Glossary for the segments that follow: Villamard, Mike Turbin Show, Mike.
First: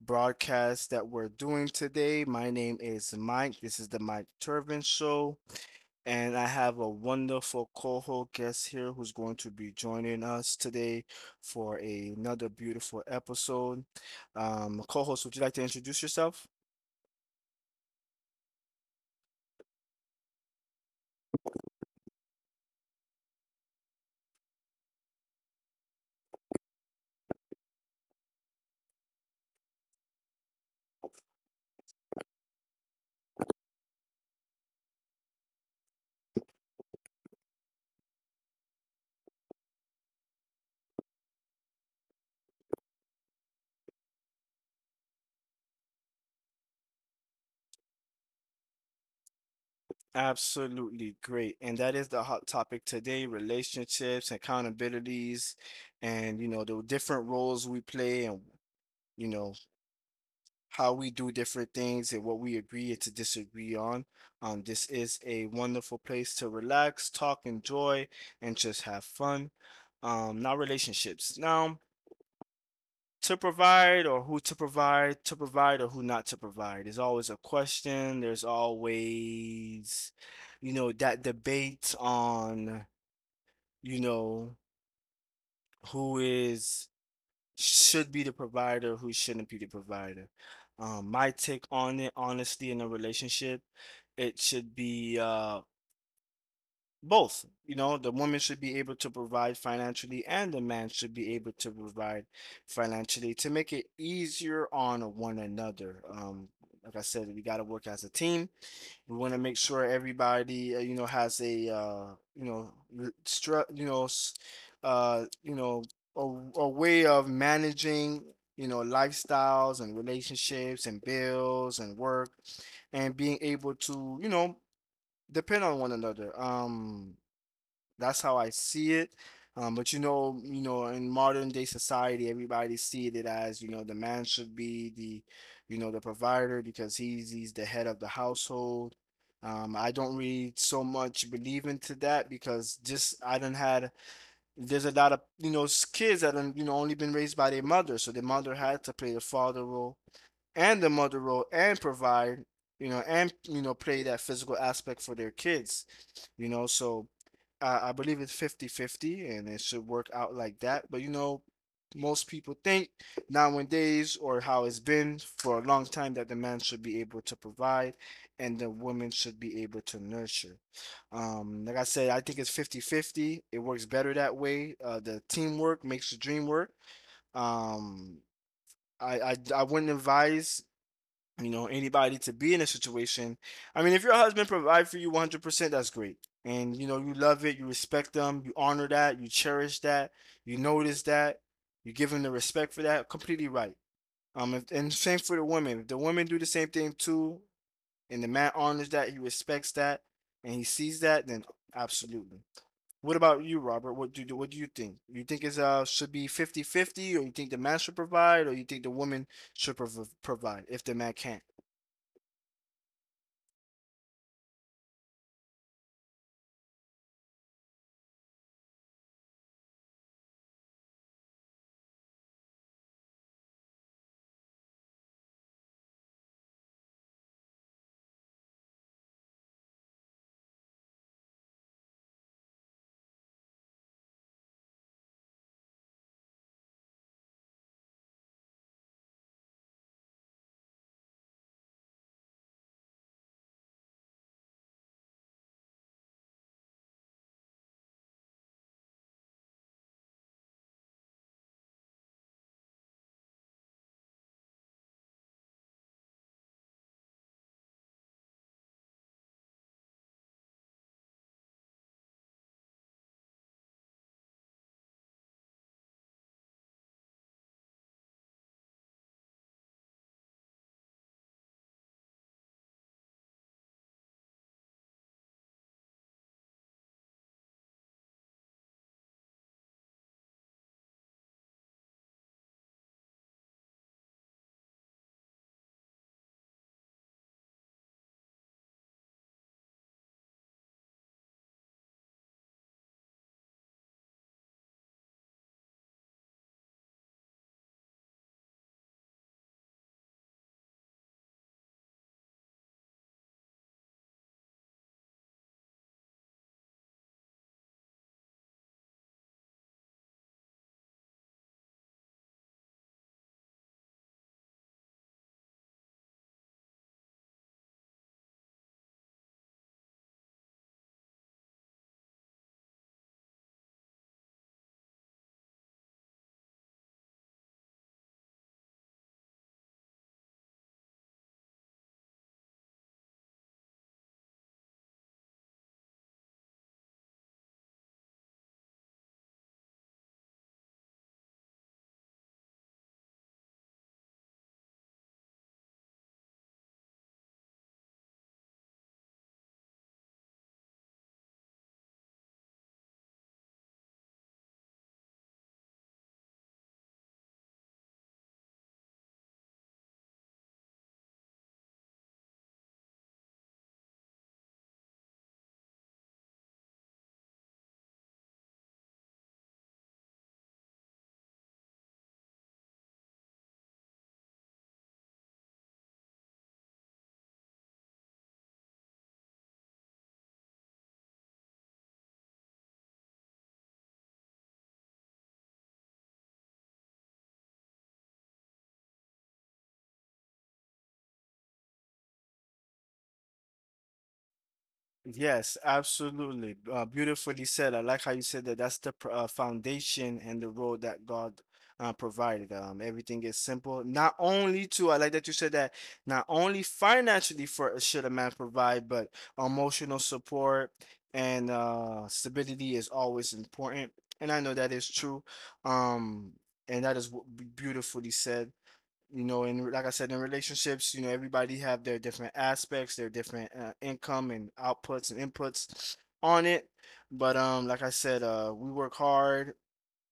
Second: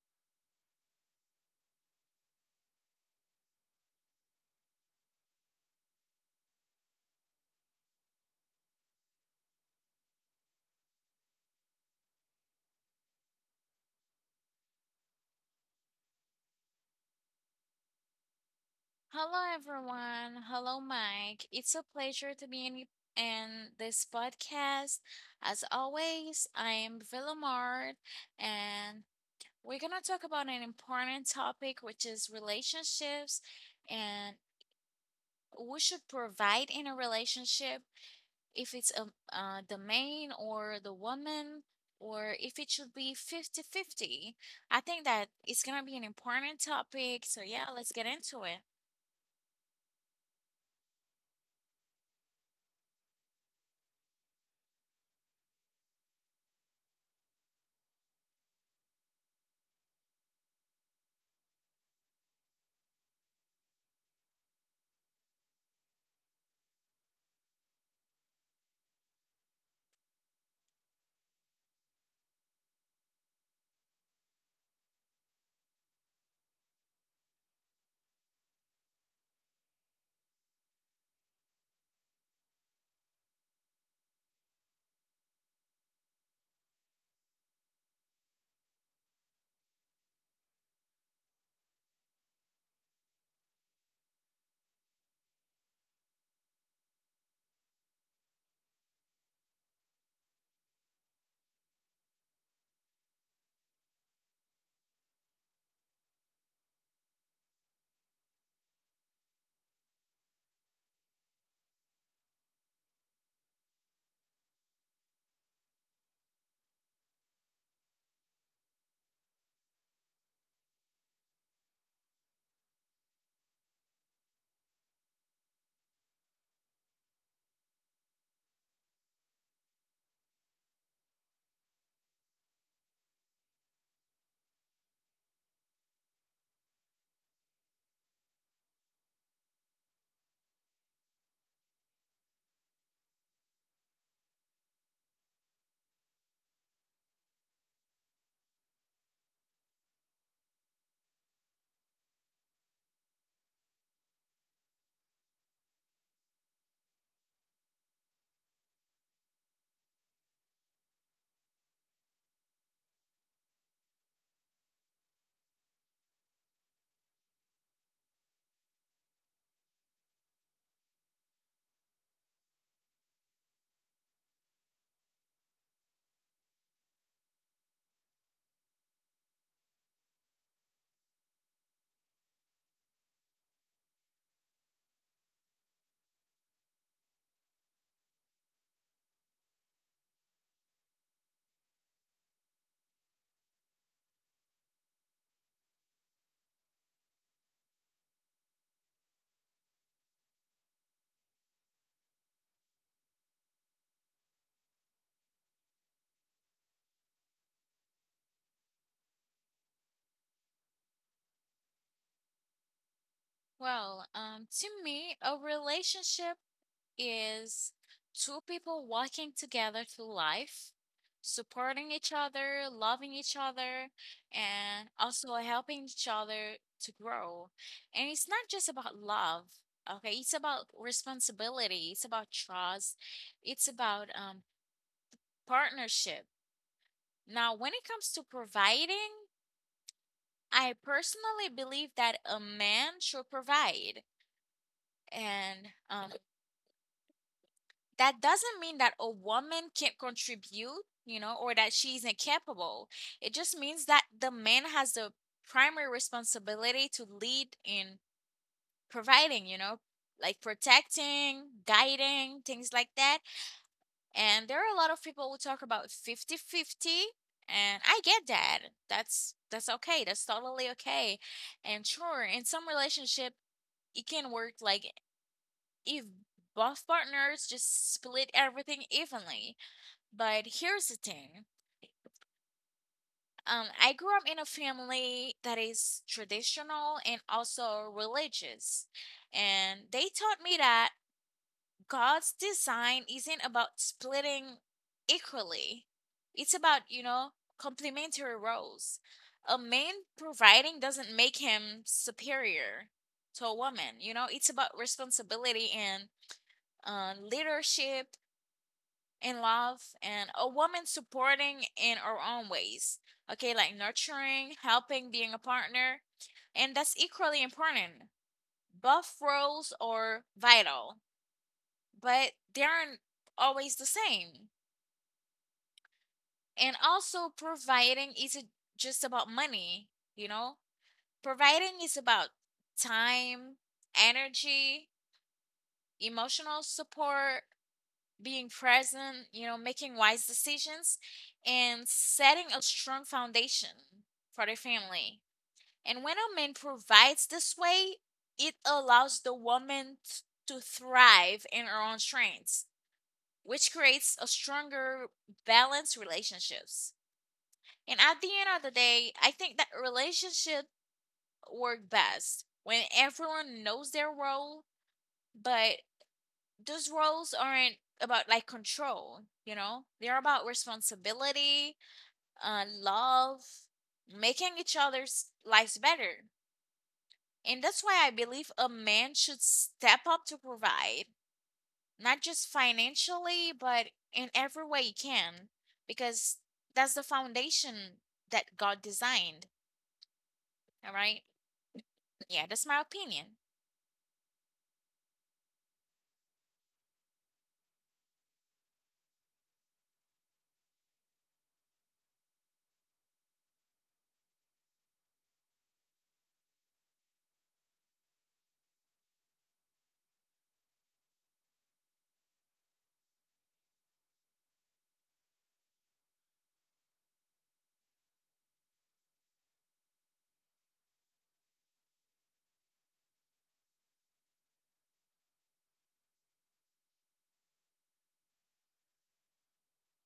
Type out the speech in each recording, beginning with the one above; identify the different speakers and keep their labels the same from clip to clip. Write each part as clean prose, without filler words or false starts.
Speaker 1: broadcast that we're doing today. My name is Mike. This is the Mike Turbin Show, and I have a wonderful co-host guest here who's going to be joining us today for another beautiful episode. Co-host, would you like to introduce yourself?
Speaker 2: Hello, everyone. Hello, Mike. It's a pleasure to be in this podcast. As always, I am Villamard, and we're going to talk about an important topic, which is relationships and who should provide in a relationship if it's the man or the woman or if it should be fifty fifty. I think that it's going to be an important topic. So yeah, let's get into it.
Speaker 1: Absolutely great. And that is the hot topic today, relationships, accountabilities, and you know, the different roles we play and you know how we do different things and what we agree and to disagree on. This is a wonderful place to relax, talk, enjoy, and just have fun. Now relationships. Now, to provide or who to provide or who not to provide. There's always a question. There's always, you know, that debate on, you know, who is should be the provider who shouldn't be the provider. My take on it, honestly, in a relationship, it should be both. You know, the woman should be able to provide financially, and the man should be able to provide financially to make it easier on one another. Like I said, we got to work as a team. We want to make sure everybody, you know, has a, you know, r- stru- you know, s- you know, a, a way of managing, you know, lifestyles and relationships and bills and work and being able to, you know, depend on one another. That's how I see it. But you know, in modern day society, everybody see it as, you know, the man should be the, you know, the provider because he's the head of the household. I don't really so much believe into that because just I done had there's a lot of you know kids that done, you know only been raised by their mother, so their mother had to play the father role and the mother role and provide, you know, and you know play that physical aspect for their kids, you know, so I believe it's 50-50, and it should work out like that. But you know, most people think nowadays or how it's been for a long time that the man should be able to provide and the woman should be able to nurture. Like I said, I think it's 50-50. It works better that way. The teamwork makes the dream work. Um, I wouldn't advise you know anybody to be in a situation. I mean if your husband provide for you 100% that's great, and you know you love it, you respect them, you honor that, you cherish that, you notice that, you give them the respect for that completely, right? If, And same for the women, if the women do the same thing too and the man honors that, he respects that and he sees that, then absolutely. What about you, Robert? What do you what do you think? You think it's should be 50 50, or you think the man should provide, or you think the woman should provide if the man can't?
Speaker 2: Well, to me, a relationship is two people walking together through life, supporting each other, loving each other, and also helping each other to grow. And it's not just about love, okay? It's about responsibility, it's about trust, it's about partnership. Now, when it comes to providing, I personally believe that a man should provide and that doesn't mean that a woman can't contribute, you know, or that she isn't capable. It just means that the man has the primary responsibility to lead in providing, you know, like protecting, guiding, things like that. And there are a lot of people who talk about fifty-fifty, and I get that. That's okay. That's totally okay. And sure, in some relationship, it can work like if both partners just split everything evenly, but here's the thing. I grew up in a family that is traditional and also religious. And they taught me that God's design isn't about splitting equally. It's about, you know, complementary roles. A man providing doesn't make him superior to a woman. You know, it's about responsibility and leadership and love and a woman supporting in her own ways. Okay, like nurturing, helping, being a partner. And that's equally important. Both roles are vital, but they aren't always the same. And also, providing isn't just about money, you know? Providing is about time, energy, emotional support, being present, you know, making wise decisions and setting a strong foundation for their family. And when a man provides this way, it allows the woman to thrive in her own strengths, which creates a stronger, balanced relationships. And at the end of the day, I think that relationship work best when everyone knows their role, but those roles aren't about like control, you know? They're about responsibility, love, making each other's lives better. And that's why I believe a man should step up to provide, not just financially, but in every way he can, because that's the foundation that God designed. All right. Yeah, that's my opinion.
Speaker 1: Yes, absolutely. Beautifully said. I like how you said that that's the foundation and the road that God provided. Everything is simple. Not only to, I like that you said that, not only financially for should a man provide, but emotional support and stability is always important. And I know that is true. Um, and that is beautifully said. You know and like I said in relationships you know everybody have their different aspects, their different income and outputs and inputs on it. But like I said, we work hard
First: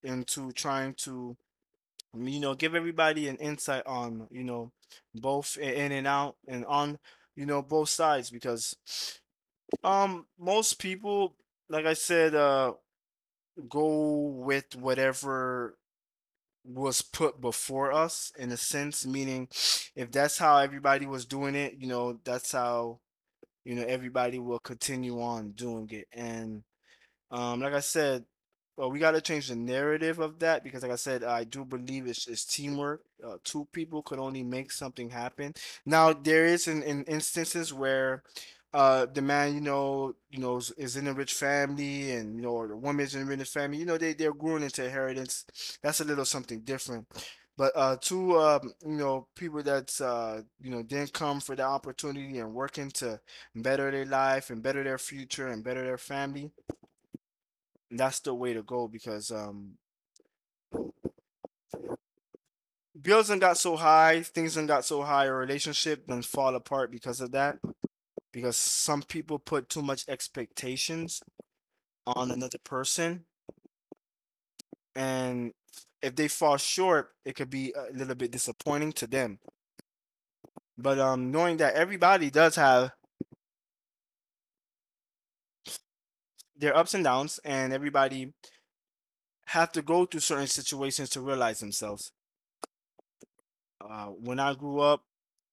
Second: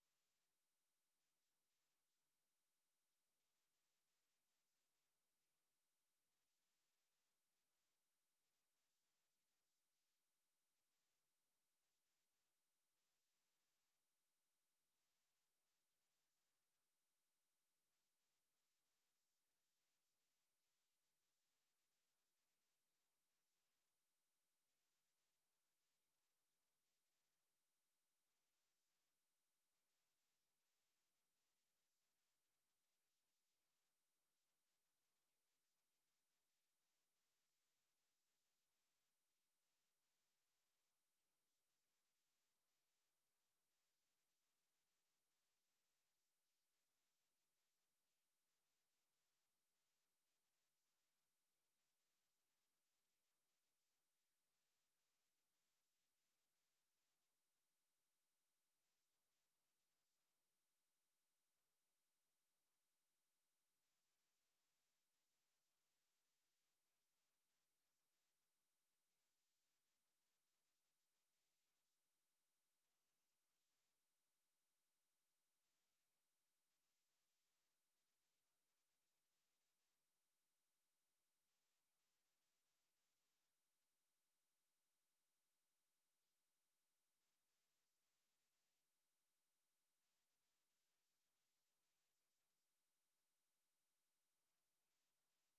Speaker 1: into trying to, you know, give everybody an insight on, you know, both in and out and on, you know, both sides. Because most people, like I said, go with whatever was put before us in a sense, meaning if that's how everybody was doing it, you know, that's how, you know, everybody will continue on doing it. And like I said, well, we got to change the narrative of that because, like I said, I do believe it's teamwork. Two people could only make something happen. Now, there is in instances where the man, you know, is in a rich family, and you know, or the woman's in a rich family. You know, they're growing into inheritance. That's a little something different. But two, you know, people that you know didn't come for the opportunity and working to better their life and better their future and better their family, and that's the way to go because bills done got so high, things done got so high, a relationship then fall apart because of that. Because some people put too much expectations on another person, and if they fall short, it could be a little bit disappointing to them. But knowing that everybody does have their ups and downs, and everybody have to go through certain situations to realize themselves. When I grew up,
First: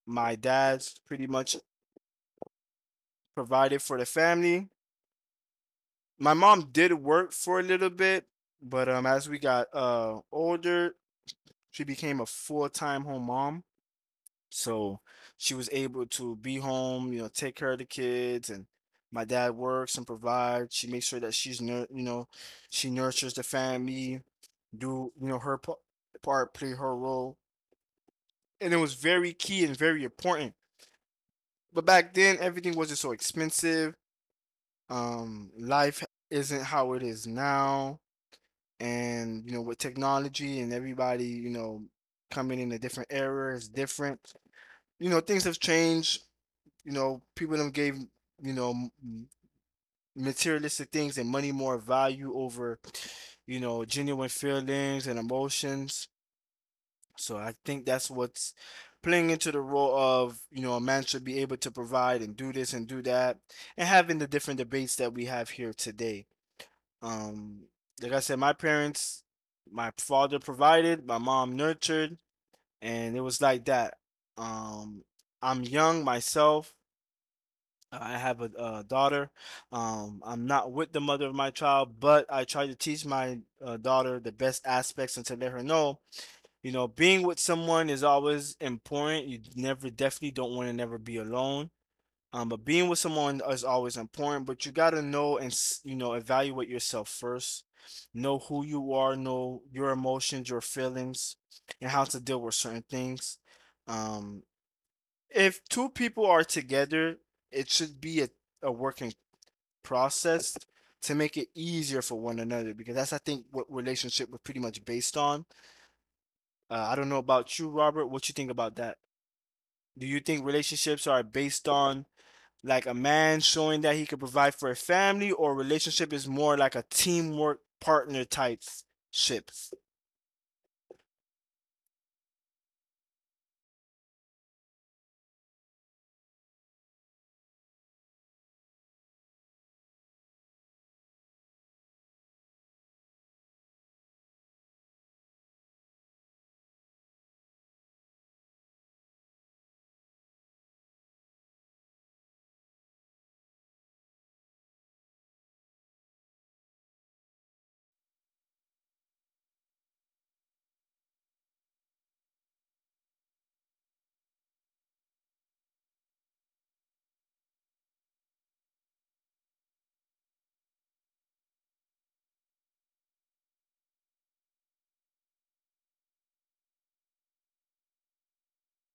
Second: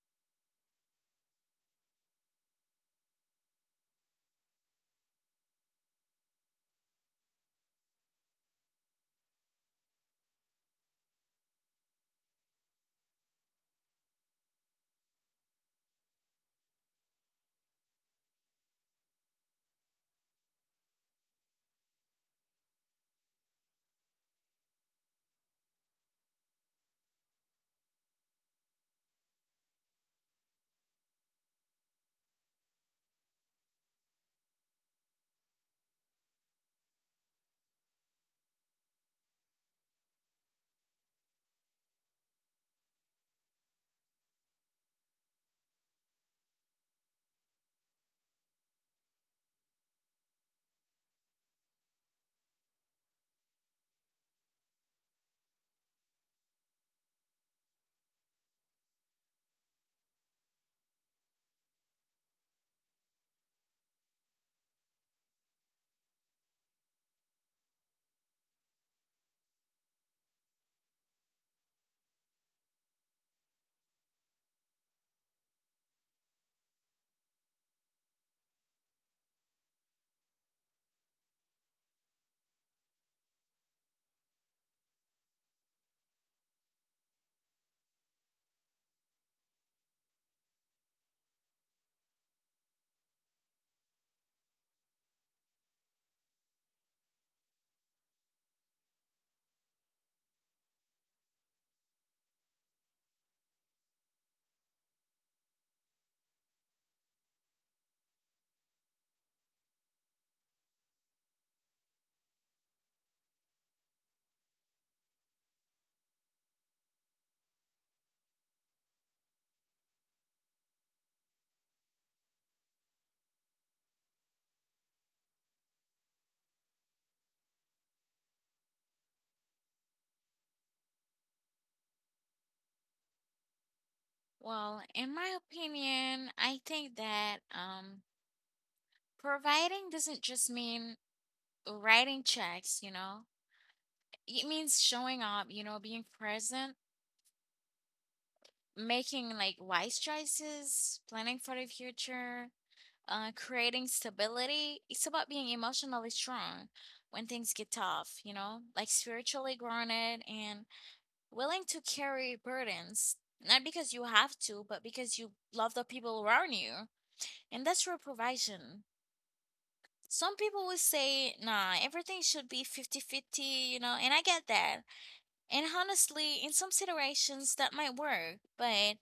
Speaker 1: my dad's pretty much provided for the family. My mom did work for a little bit, but as we got older, she became a full time home mom. So she was able to be home, you know, take care of the kids, and my dad works and provides. She makes sure that she's you know, she nurtures the family, do you know her part, play her role, and it was very key and very important. But back then, everything wasn't so expensive. Life isn't how it is now, and you know with technology and everybody, you know, coming in a different era is different. You know things have changed. You know people them gave, you know, m- materialistic things and money more value over, you know, genuine feelings and emotions. So I think that's what's playing into the role of, you know, a man should be able to provide and do this and do that, and having the different debates that we have here today. Um, like I said, my parents, my father provided, my mom nurtured, and it was like that. Um, I'm young myself. I have a daughter. I'm not with the mother of my child, but I try to teach my daughter the best aspects and to let her know, you know, being with someone is always important. You never, definitely don't want to never be alone. But being with someone is always important, but you gotta know and you know evaluate yourself first. Know who you are, know your emotions, your feelings, and how to deal with certain things. Um, if two people are together, it should be a working process to make it easier for one another because that's I think what relationship was pretty much based on. I don't know about you, Robert. What you think about that? Do you think relationships are based on like a man showing that he could provide for a family, or relationship is more like a teamwork partner type ships.
Speaker 2: Well, in my opinion, I think that providing doesn't just mean writing checks, you know, it means showing up, you know, being present, making like wise choices, planning for the future, creating stability. It's about being emotionally strong when things get tough, you know, like spiritually grounded and willing to carry burdens. Not because you have to, but because you love the people around you. And that's your provision. Some people will say, nah, everything should be fifty-fifty, you know, and I get that. And honestly, in some situations that might work, but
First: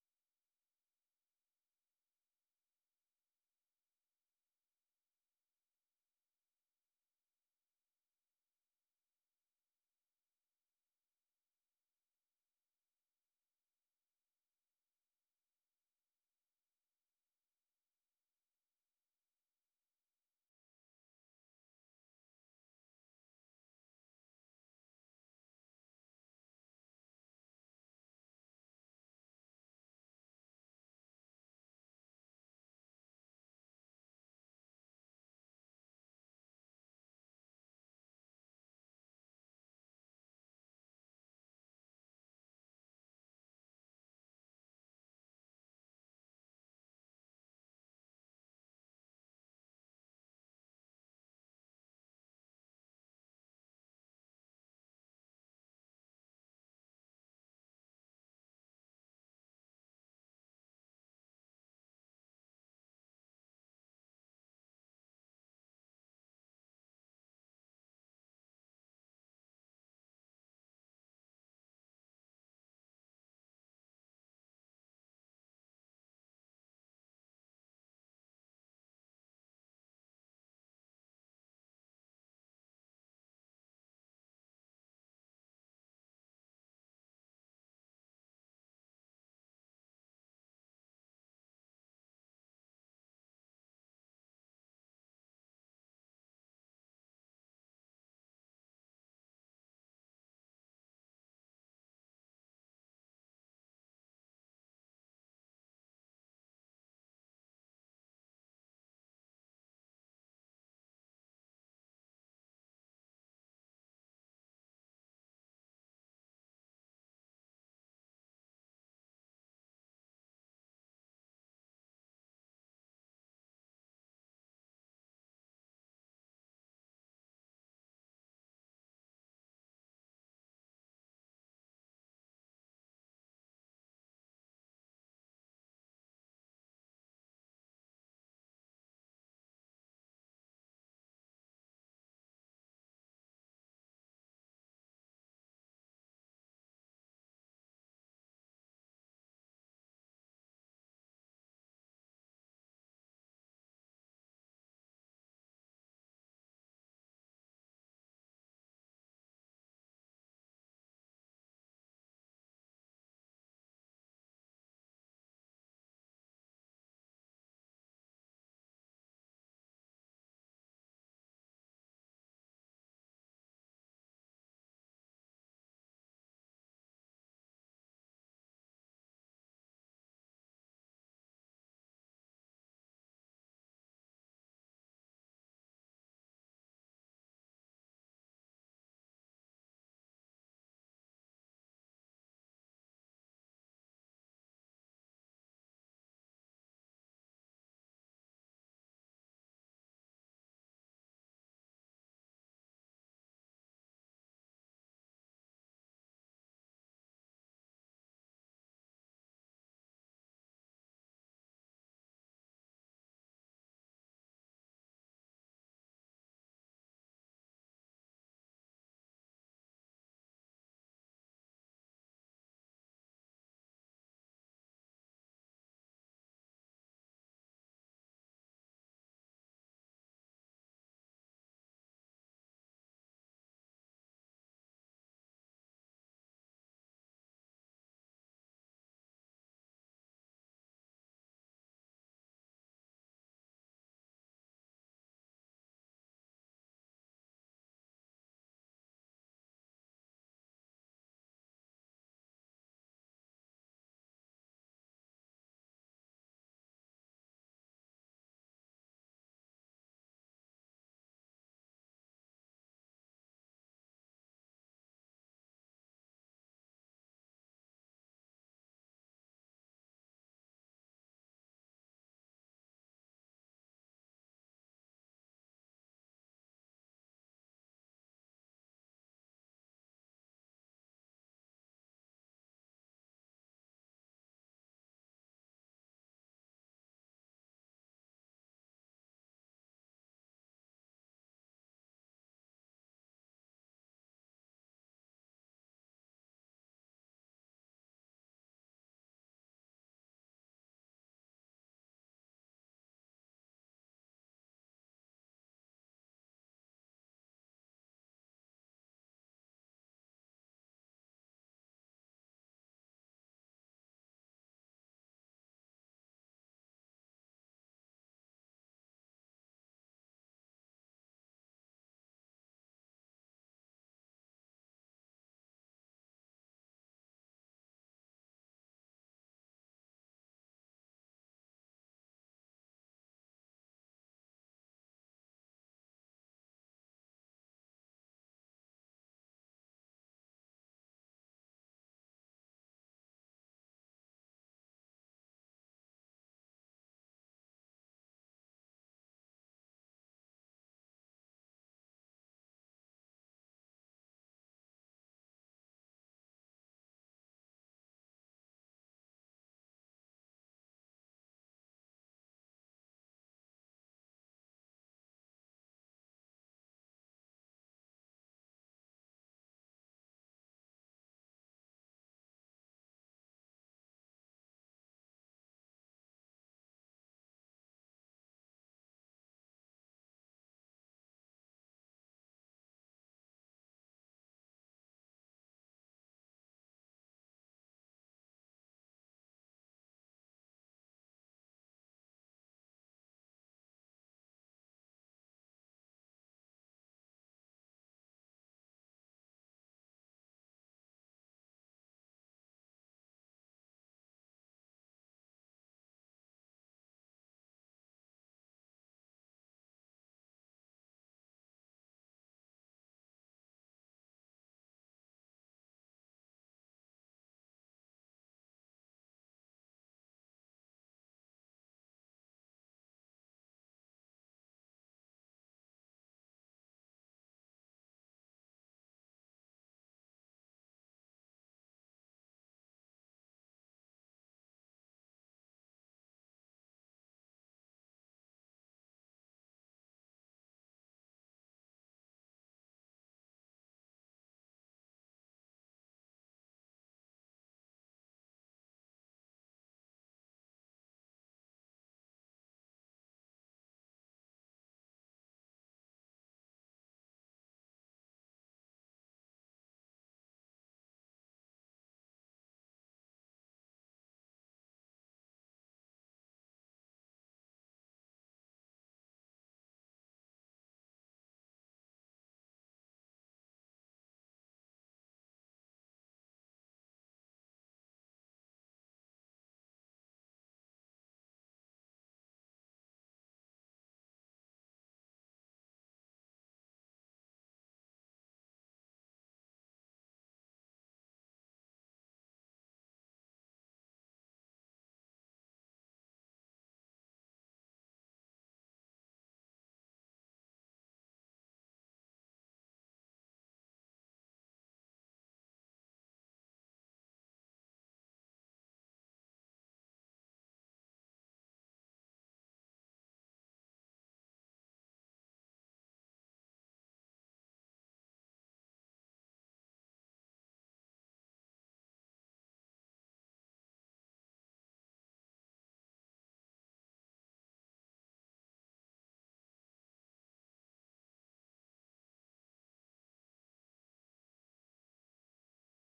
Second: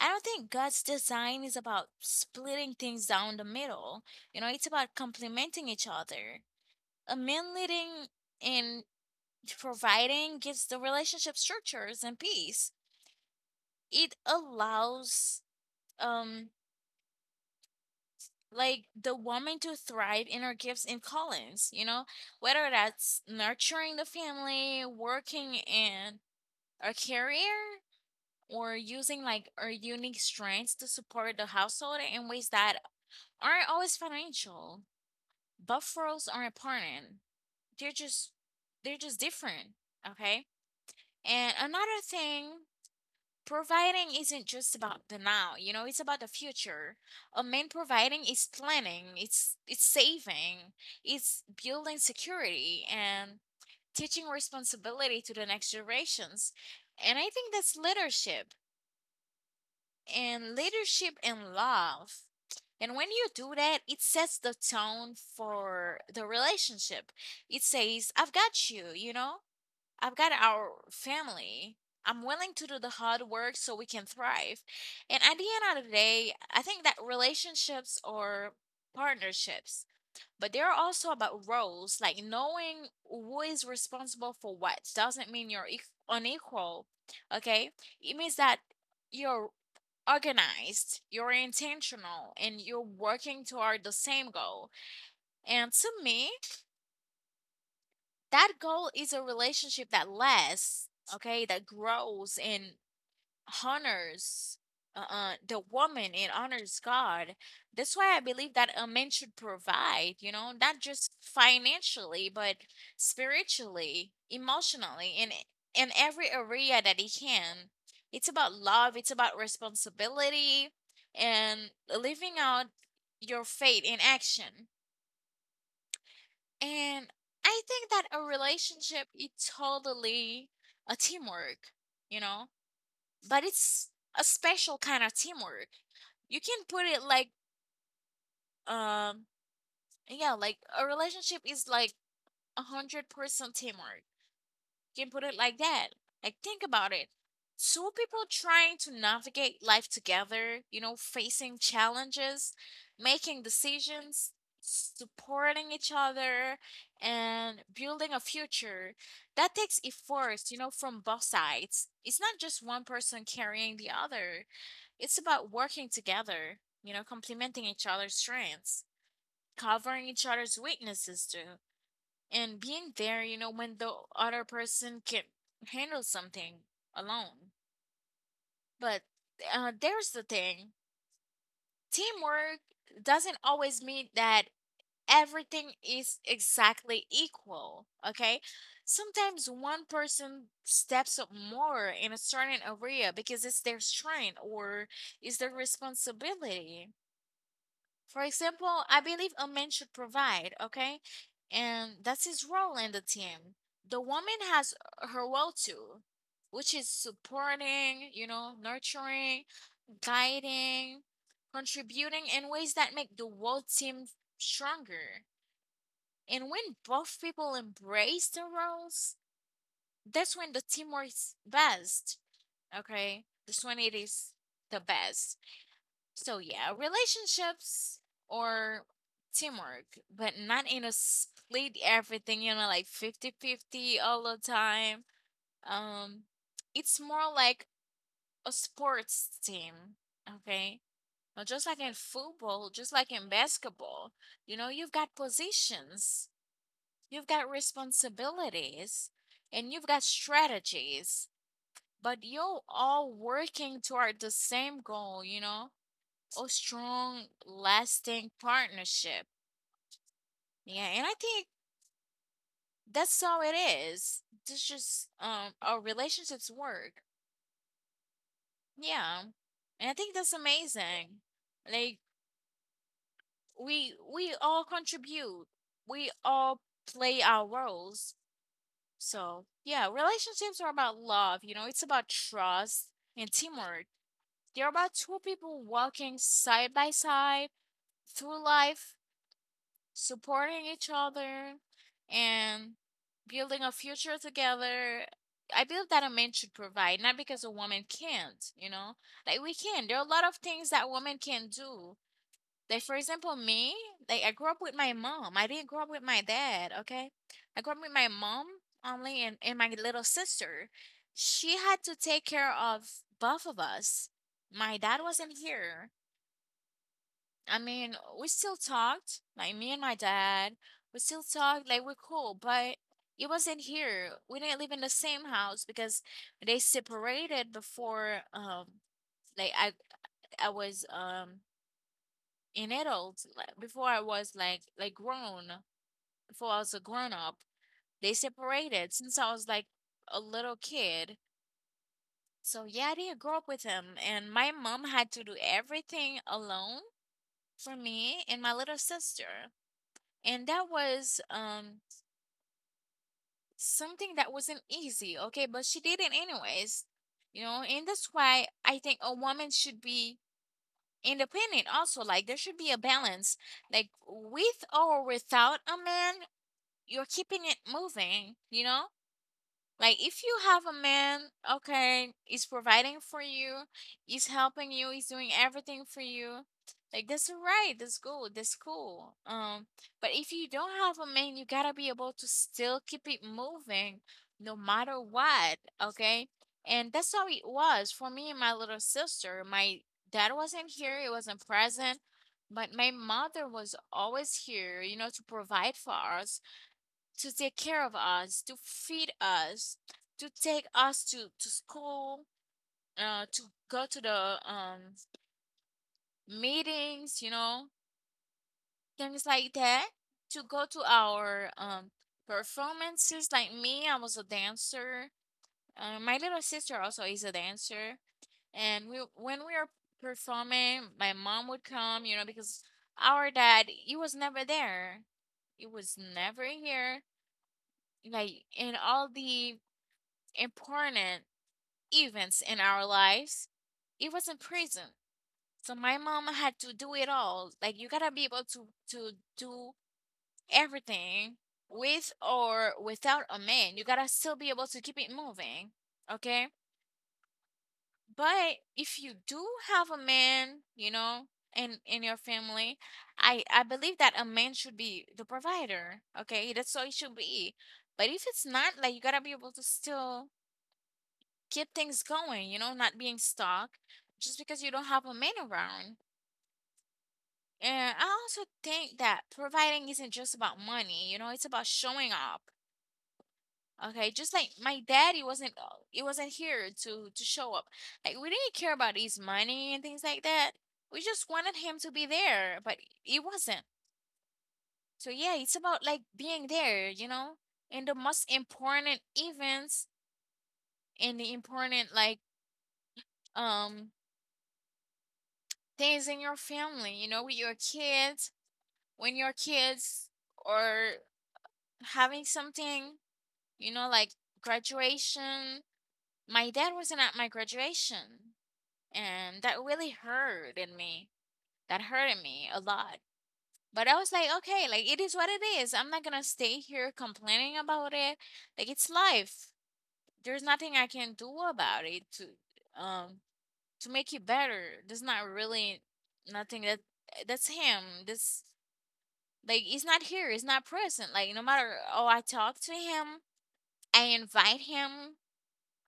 Speaker 2: I don't think God's design is about splitting things down the middle. You know, it's about complementing each other. A man leading and providing gives the relationship structures and peace. It allows um like the woman to thrive in her gifts and callings, you know, whether that's nurturing the family, working in a career or using like our unique strengths to support the household in ways that aren't always financial. Both roles are important. They're just they're just different. Okay. And another thing, providing isn't just about the now, you know, it's about the future. A man providing is planning, it's saving, it's building security and teaching responsibility to the next generations. And I think that's leadership. And leadership and love. And when you do that, it sets the tone for the relationship. It says, I've got you, you know, I've got our family. I'm willing to do the hard work so we can thrive. And at the end of the day, I think that relationships are partnerships, but they're also about roles, like knowing who is responsible for what. Doesn't mean you're unequal, okay? It means that you're organized, you're intentional, and you're working toward the same goal. And to me, that goal is a relationship that lasts, okay, that grows and honors the woman, it honors God. That's why I believe that a man should provide, you know, not just financially but spiritually, emotionally, in every area that he can. It's about love, it's about responsibility and living out your faith in action. And I think that a relationship is totally a teamwork, you know, but it's a special kind of teamwork. You can put it like um yeah, like a relationship is like 100% teamwork. You can put it like that. Like, think about it. Two people trying to navigate life together, you know, facing challenges, making decisions, supporting each other, and building a future. That takes effort, you know, from both sides. It's not just one person carrying the other, it's about working together, you know, complementing each other's strengths, covering each other's weaknesses, too, and being there, you know, when the other person can handle something alone. But there's the thing, teamwork doesn't always mean that everything is exactly equal, okay? Sometimes one person steps up more in a certain area because it's their strength or it's their responsibility. For example, I believe a man should provide, okay? And that's his role in the team. The woman has her role too, which is supporting, you know, nurturing, guiding, contributing in ways that make the whole team stronger. And when both people embrace their roles, that's when the team works best, okay? That's when it is the best. So yeah, relationships or teamwork, but not in a split everything, you know, like fifty-fifty all the time. Um it's more like a sports team, okay? Now, just like in football, just like in basketball, you know, you've got positions, you've got responsibilities, and you've got strategies, but you're all working toward the same goal, you know? A strong, lasting partnership. Yeah, and I think that's how it is. It's just our relationships work. Yeah. And I think that's amazing. Like we all contribute. We all play our roles. So yeah, relationships are about love, you know, it's about trust and teamwork. They're about two people walking side by side through life, supporting each other and building a future together. I believe that a man should provide, not because a woman can't, you know? Like we can. There are a lot of things that women can do. Like for example, me, like I grew up with my mom. I didn't grow up with my dad, okay? I grew up with my mom only and my little sister. She had to take care of both of us. My dad wasn't here. I mean, we still talked, like me and my dad, we still talked, like we're cool, but it wasn't here. We didn't live in the same house because they separated before like I was in adult, like before I was like grown, before I was a grown up. They separated since I was like a little kid. So yeah, I didn't grow up with him and my mom had to do everything alone for me and my little sister. And that was something that wasn't easy, okay, but she did it anyways, you know. And that's why I think a woman should be independent also, like there should be a balance, like with or without a man, you're keeping it moving, you know. Like if you have a man, okay, is providing for you, is helping you, is doing everything for you. Like that's all right, that's good, that's cool. But if you don't have a man, you gotta be able to still keep it moving no matter what, okay? And that's how it was for me and my little sister. My dad wasn't here, he wasn't present, but my mother was always here, you know, to provide for us, to take care of us, to feed us, to take us to school, to go to the meetings, you know, things like that, to go to our performances. Like me, I was a dancer. My little sister also is a dancer. And we, when we were performing, my mom would come, you know, because our dad, he was never there. He was never here. Like in all the important events in our lives. It was in prison. So my mom had to do it all. Like you gotta be able to do everything with or without a man. You gotta still be able to keep it moving. Okay? But if you do have a man, you know, in your family, I believe that a man should be the provider. Okay? That's how it should be. But if it's not, like you gotta be able to still keep things going, you know, not being stuck just because you don't have a man around. And I also think that providing isn't just about money, you know, it's about showing up. Okay, just like my daddy wasn't he wasn't here to show up. Like we didn't care about his money and things like that. We just wanted him to be there, but he wasn't. So yeah, it's about like being there, you know, in the most important events and the important like um things in your family, you know, with your kids, when your kids are having something, you know, like graduation. My dad wasn't at my graduation, and that really hurted me. That hurted me a lot. But I was like, okay, like it is what it is. I'm not gonna stay here complaining about it. Like it's life. There's nothing I can do about it to make it better. There's not really nothing that that's him. That's Like he's not here, he's not present. Like no matter I talk to him, I invite him.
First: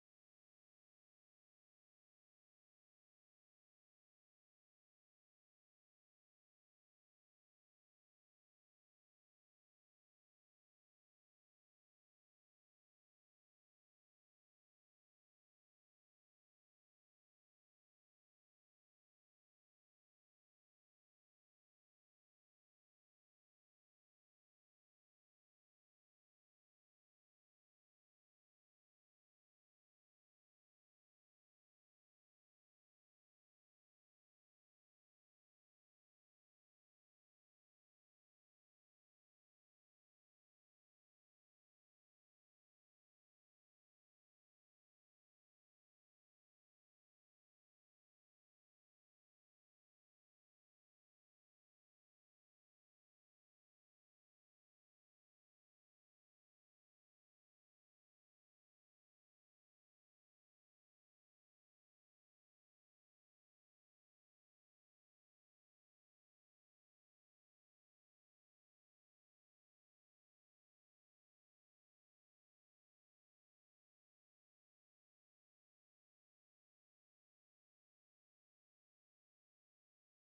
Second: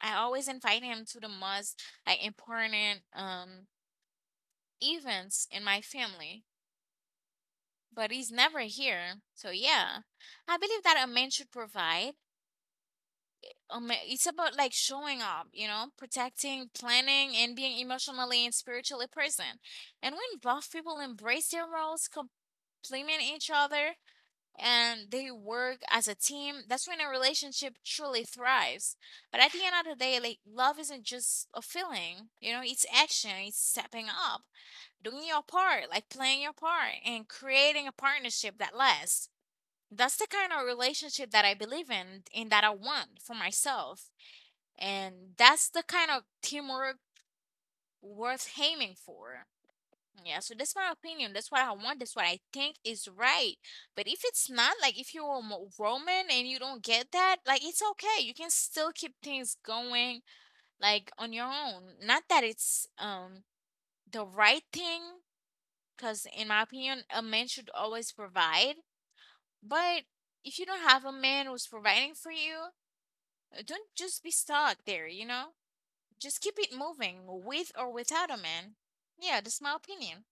Speaker 2: I always invite him to the most like important events in my family. But he's never here. So yeah. I believe that a man should provide. It's about like showing up, you know, protecting, planning, and being emotionally and spiritually present. And when both people embrace their roles, complement each other, and they work as a team, that's when a relationship truly thrives. But at the end of the day, like love isn't just a feeling, you know, it's action, it's stepping up, doing your part, like playing your part and creating a partnership that lasts. That's the kind of relationship that I believe in and that I want for myself. And that's the kind of teamwork worth aiming for. Yeah, so that's my opinion. That's what I want. That's what I think is right. But if it's not, like if you're a Roman and you don't get that, like it's okay. You can still keep things going like on your own. Not that it's the right thing, because in my opinion, a man should always provide. But if you don't have a man who's providing for you, don't just be stuck there, you know? Just keep it moving with or without a man. Yeah, that's my opinion.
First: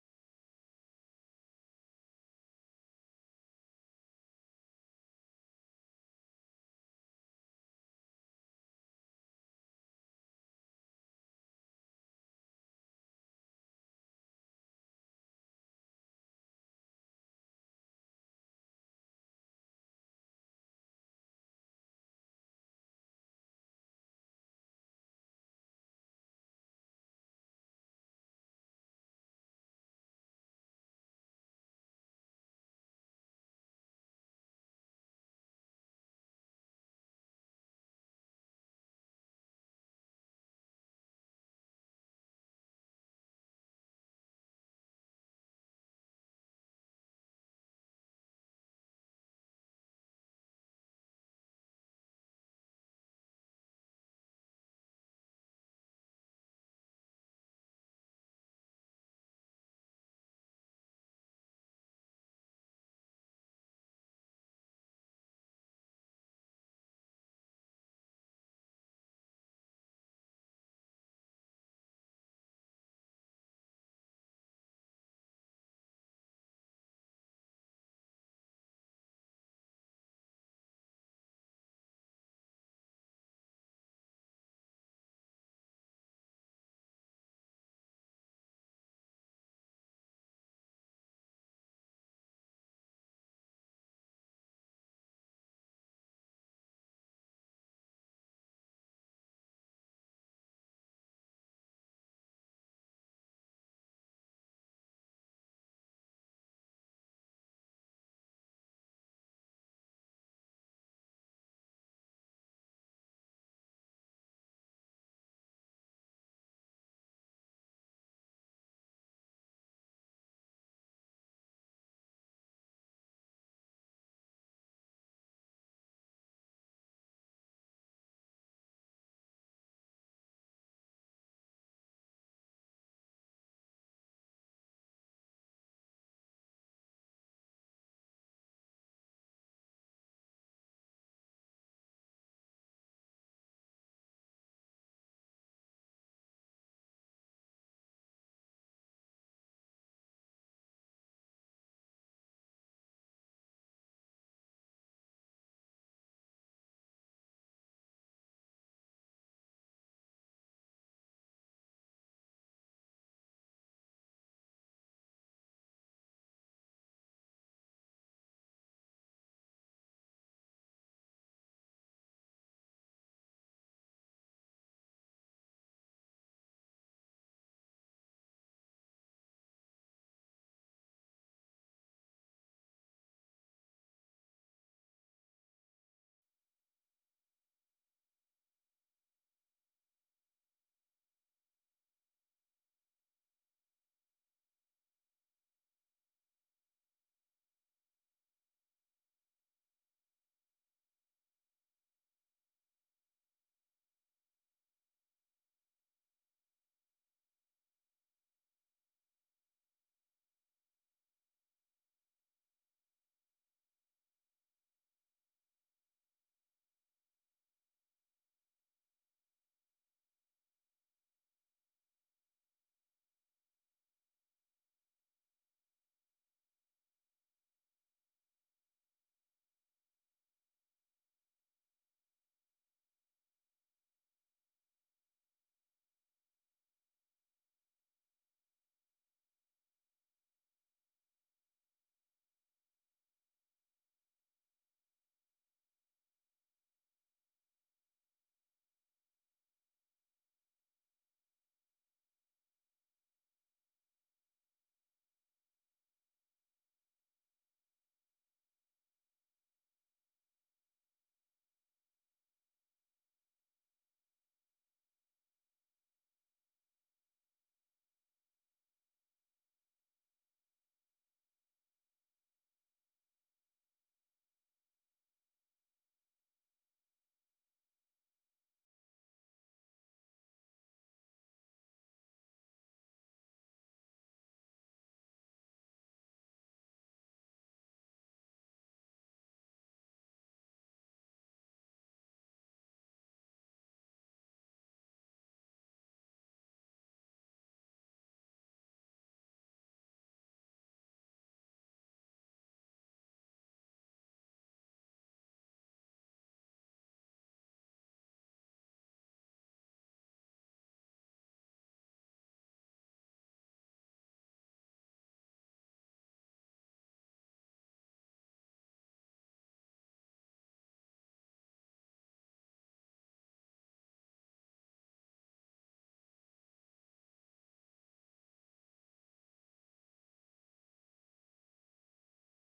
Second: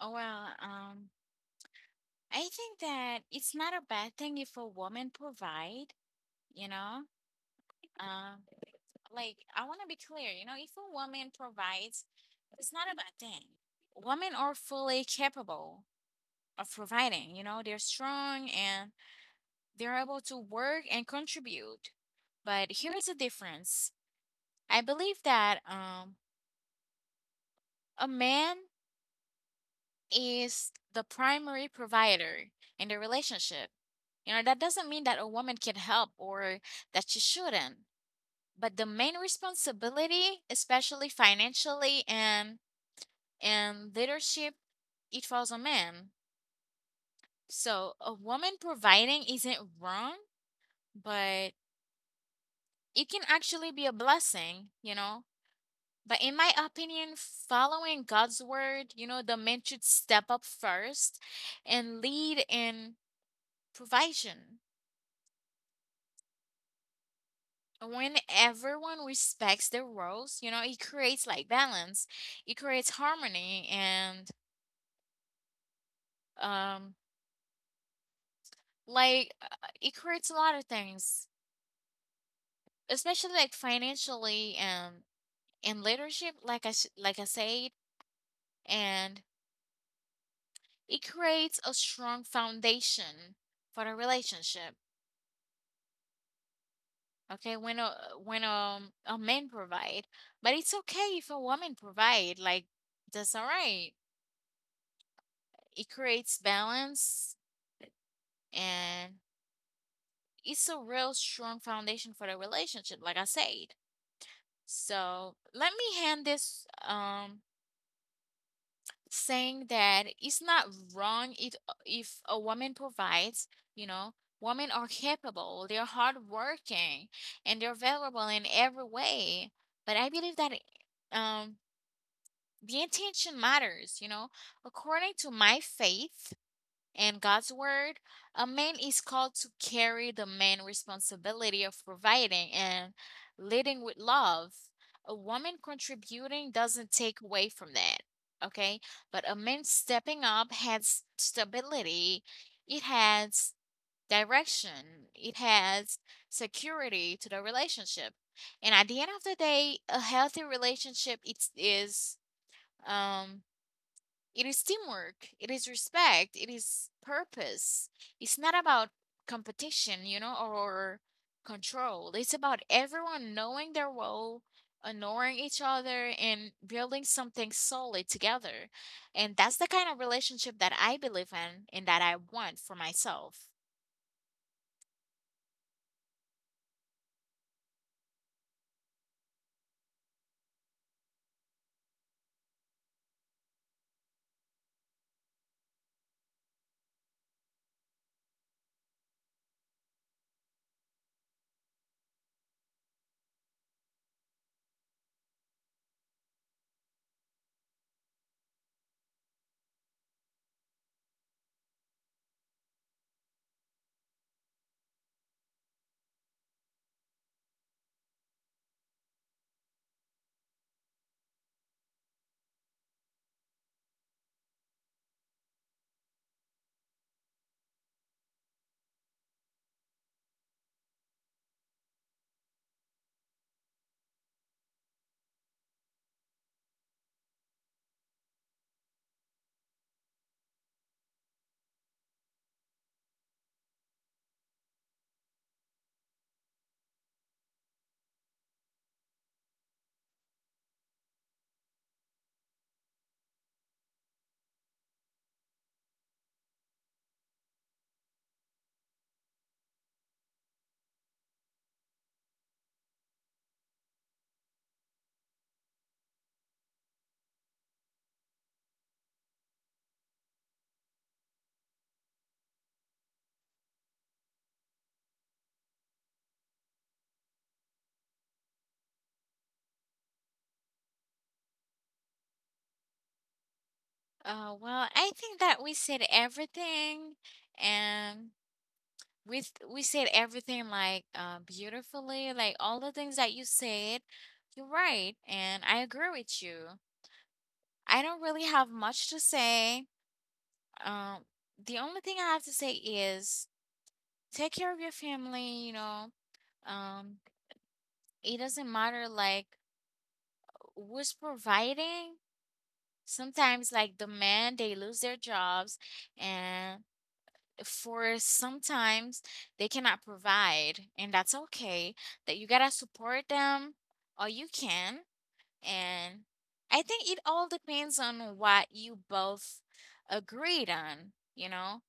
Speaker 2: Oh well, I think that it's not a bad thing if a woman provide, you know. Um, like I want to be clear, you know, if a woman provides, it's not a bad thing. Women are fully capable of providing, you know, they're strong and they're able to work and contribute. But here's the difference. I believe that a man is the primary provider in the relationship. You know, that doesn't mean that a woman can help or that she shouldn't, but the main responsibility, especially financially and in leadership, it falls on men. So a woman providing isn't wrong, but it can actually be a blessing, you know. But in my opinion, following God's word, you know, the men should step up first and lead in provision. When everyone respects their roles, you know, it creates like balance, it creates harmony, and um, like uh, it creates a lot of things, especially like financially and leadership, like like I said, and it creates a strong foundation for the relationship. Okay, when a man provide, but it's okay if a woman provide, like that's all right. It creates balance and it's a real strong foundation for the relationship, like I said. So let me hand this saying that it's not wrong it if a woman provides, you know, women are capable, they're hardworking, and they're valuable in every way. But I believe that um the intention matters, you know. According to my faith, in God's word, a man is called to carry the main responsibility of providing and leading with love. A woman contributing doesn't take away from that, okay? But a man stepping up has stability, it has direction, it has security to the relationship. And at the end of the day, a healthy relationship um it is teamwork, it is respect, it is purpose. It's not about competition, you know, or control. It's about everyone knowing their role, honoring each other, and building something solid together. And that's the kind of relationship that I believe in and that I want for myself. Well, I think that we said everything. And we said everything like beautifully, like all the things that you said. You're right, and I agree with you. I don't really have much to say. Um, the only thing I have to say is take care of your family. You know, um, it doesn't matter like who's providing. Sometimes, like the men, they lose their jobs, and for sometimes they cannot provide, and that's okay. That you gotta support them all you can. And I think it all depends on what you both agreed on, you know?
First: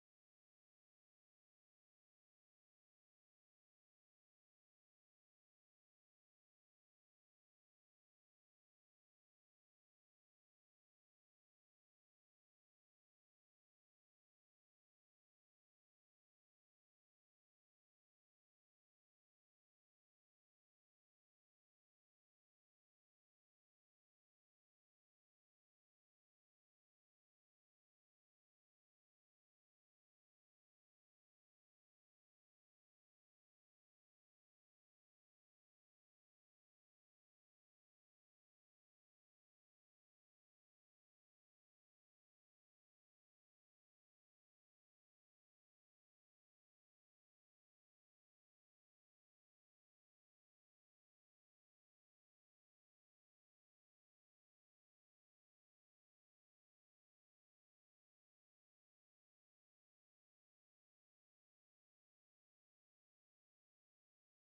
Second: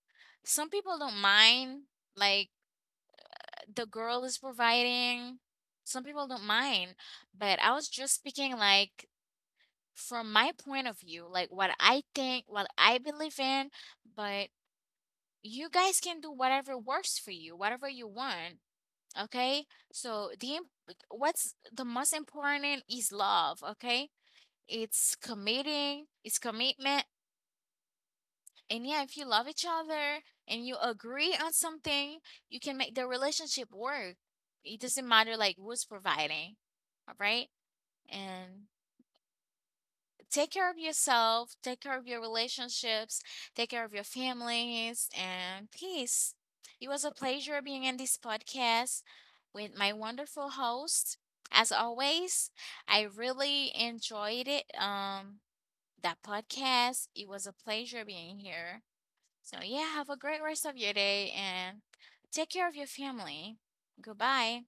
Speaker 2: Some people don't mind, like the girl is providing, some people don't mind, but I was just speaking like from my point of view, like what I think, what I believe in, but you guys can do whatever works for you, whatever you want. Okay. So the what's the most important is love. Okay. It's committing, it's commitment. And yeah, if you love each other and you agree on something, you can make the relationship work. It doesn't matter like who's providing. All right. And take care of yourself, take care of your relationships, take care of your families, and peace. It was a pleasure being in this podcast with my wonderful host. As always, I really enjoyed it. That podcast. It was a pleasure being here. So yeah, have a great rest of your day and take care of your family. Goodbye.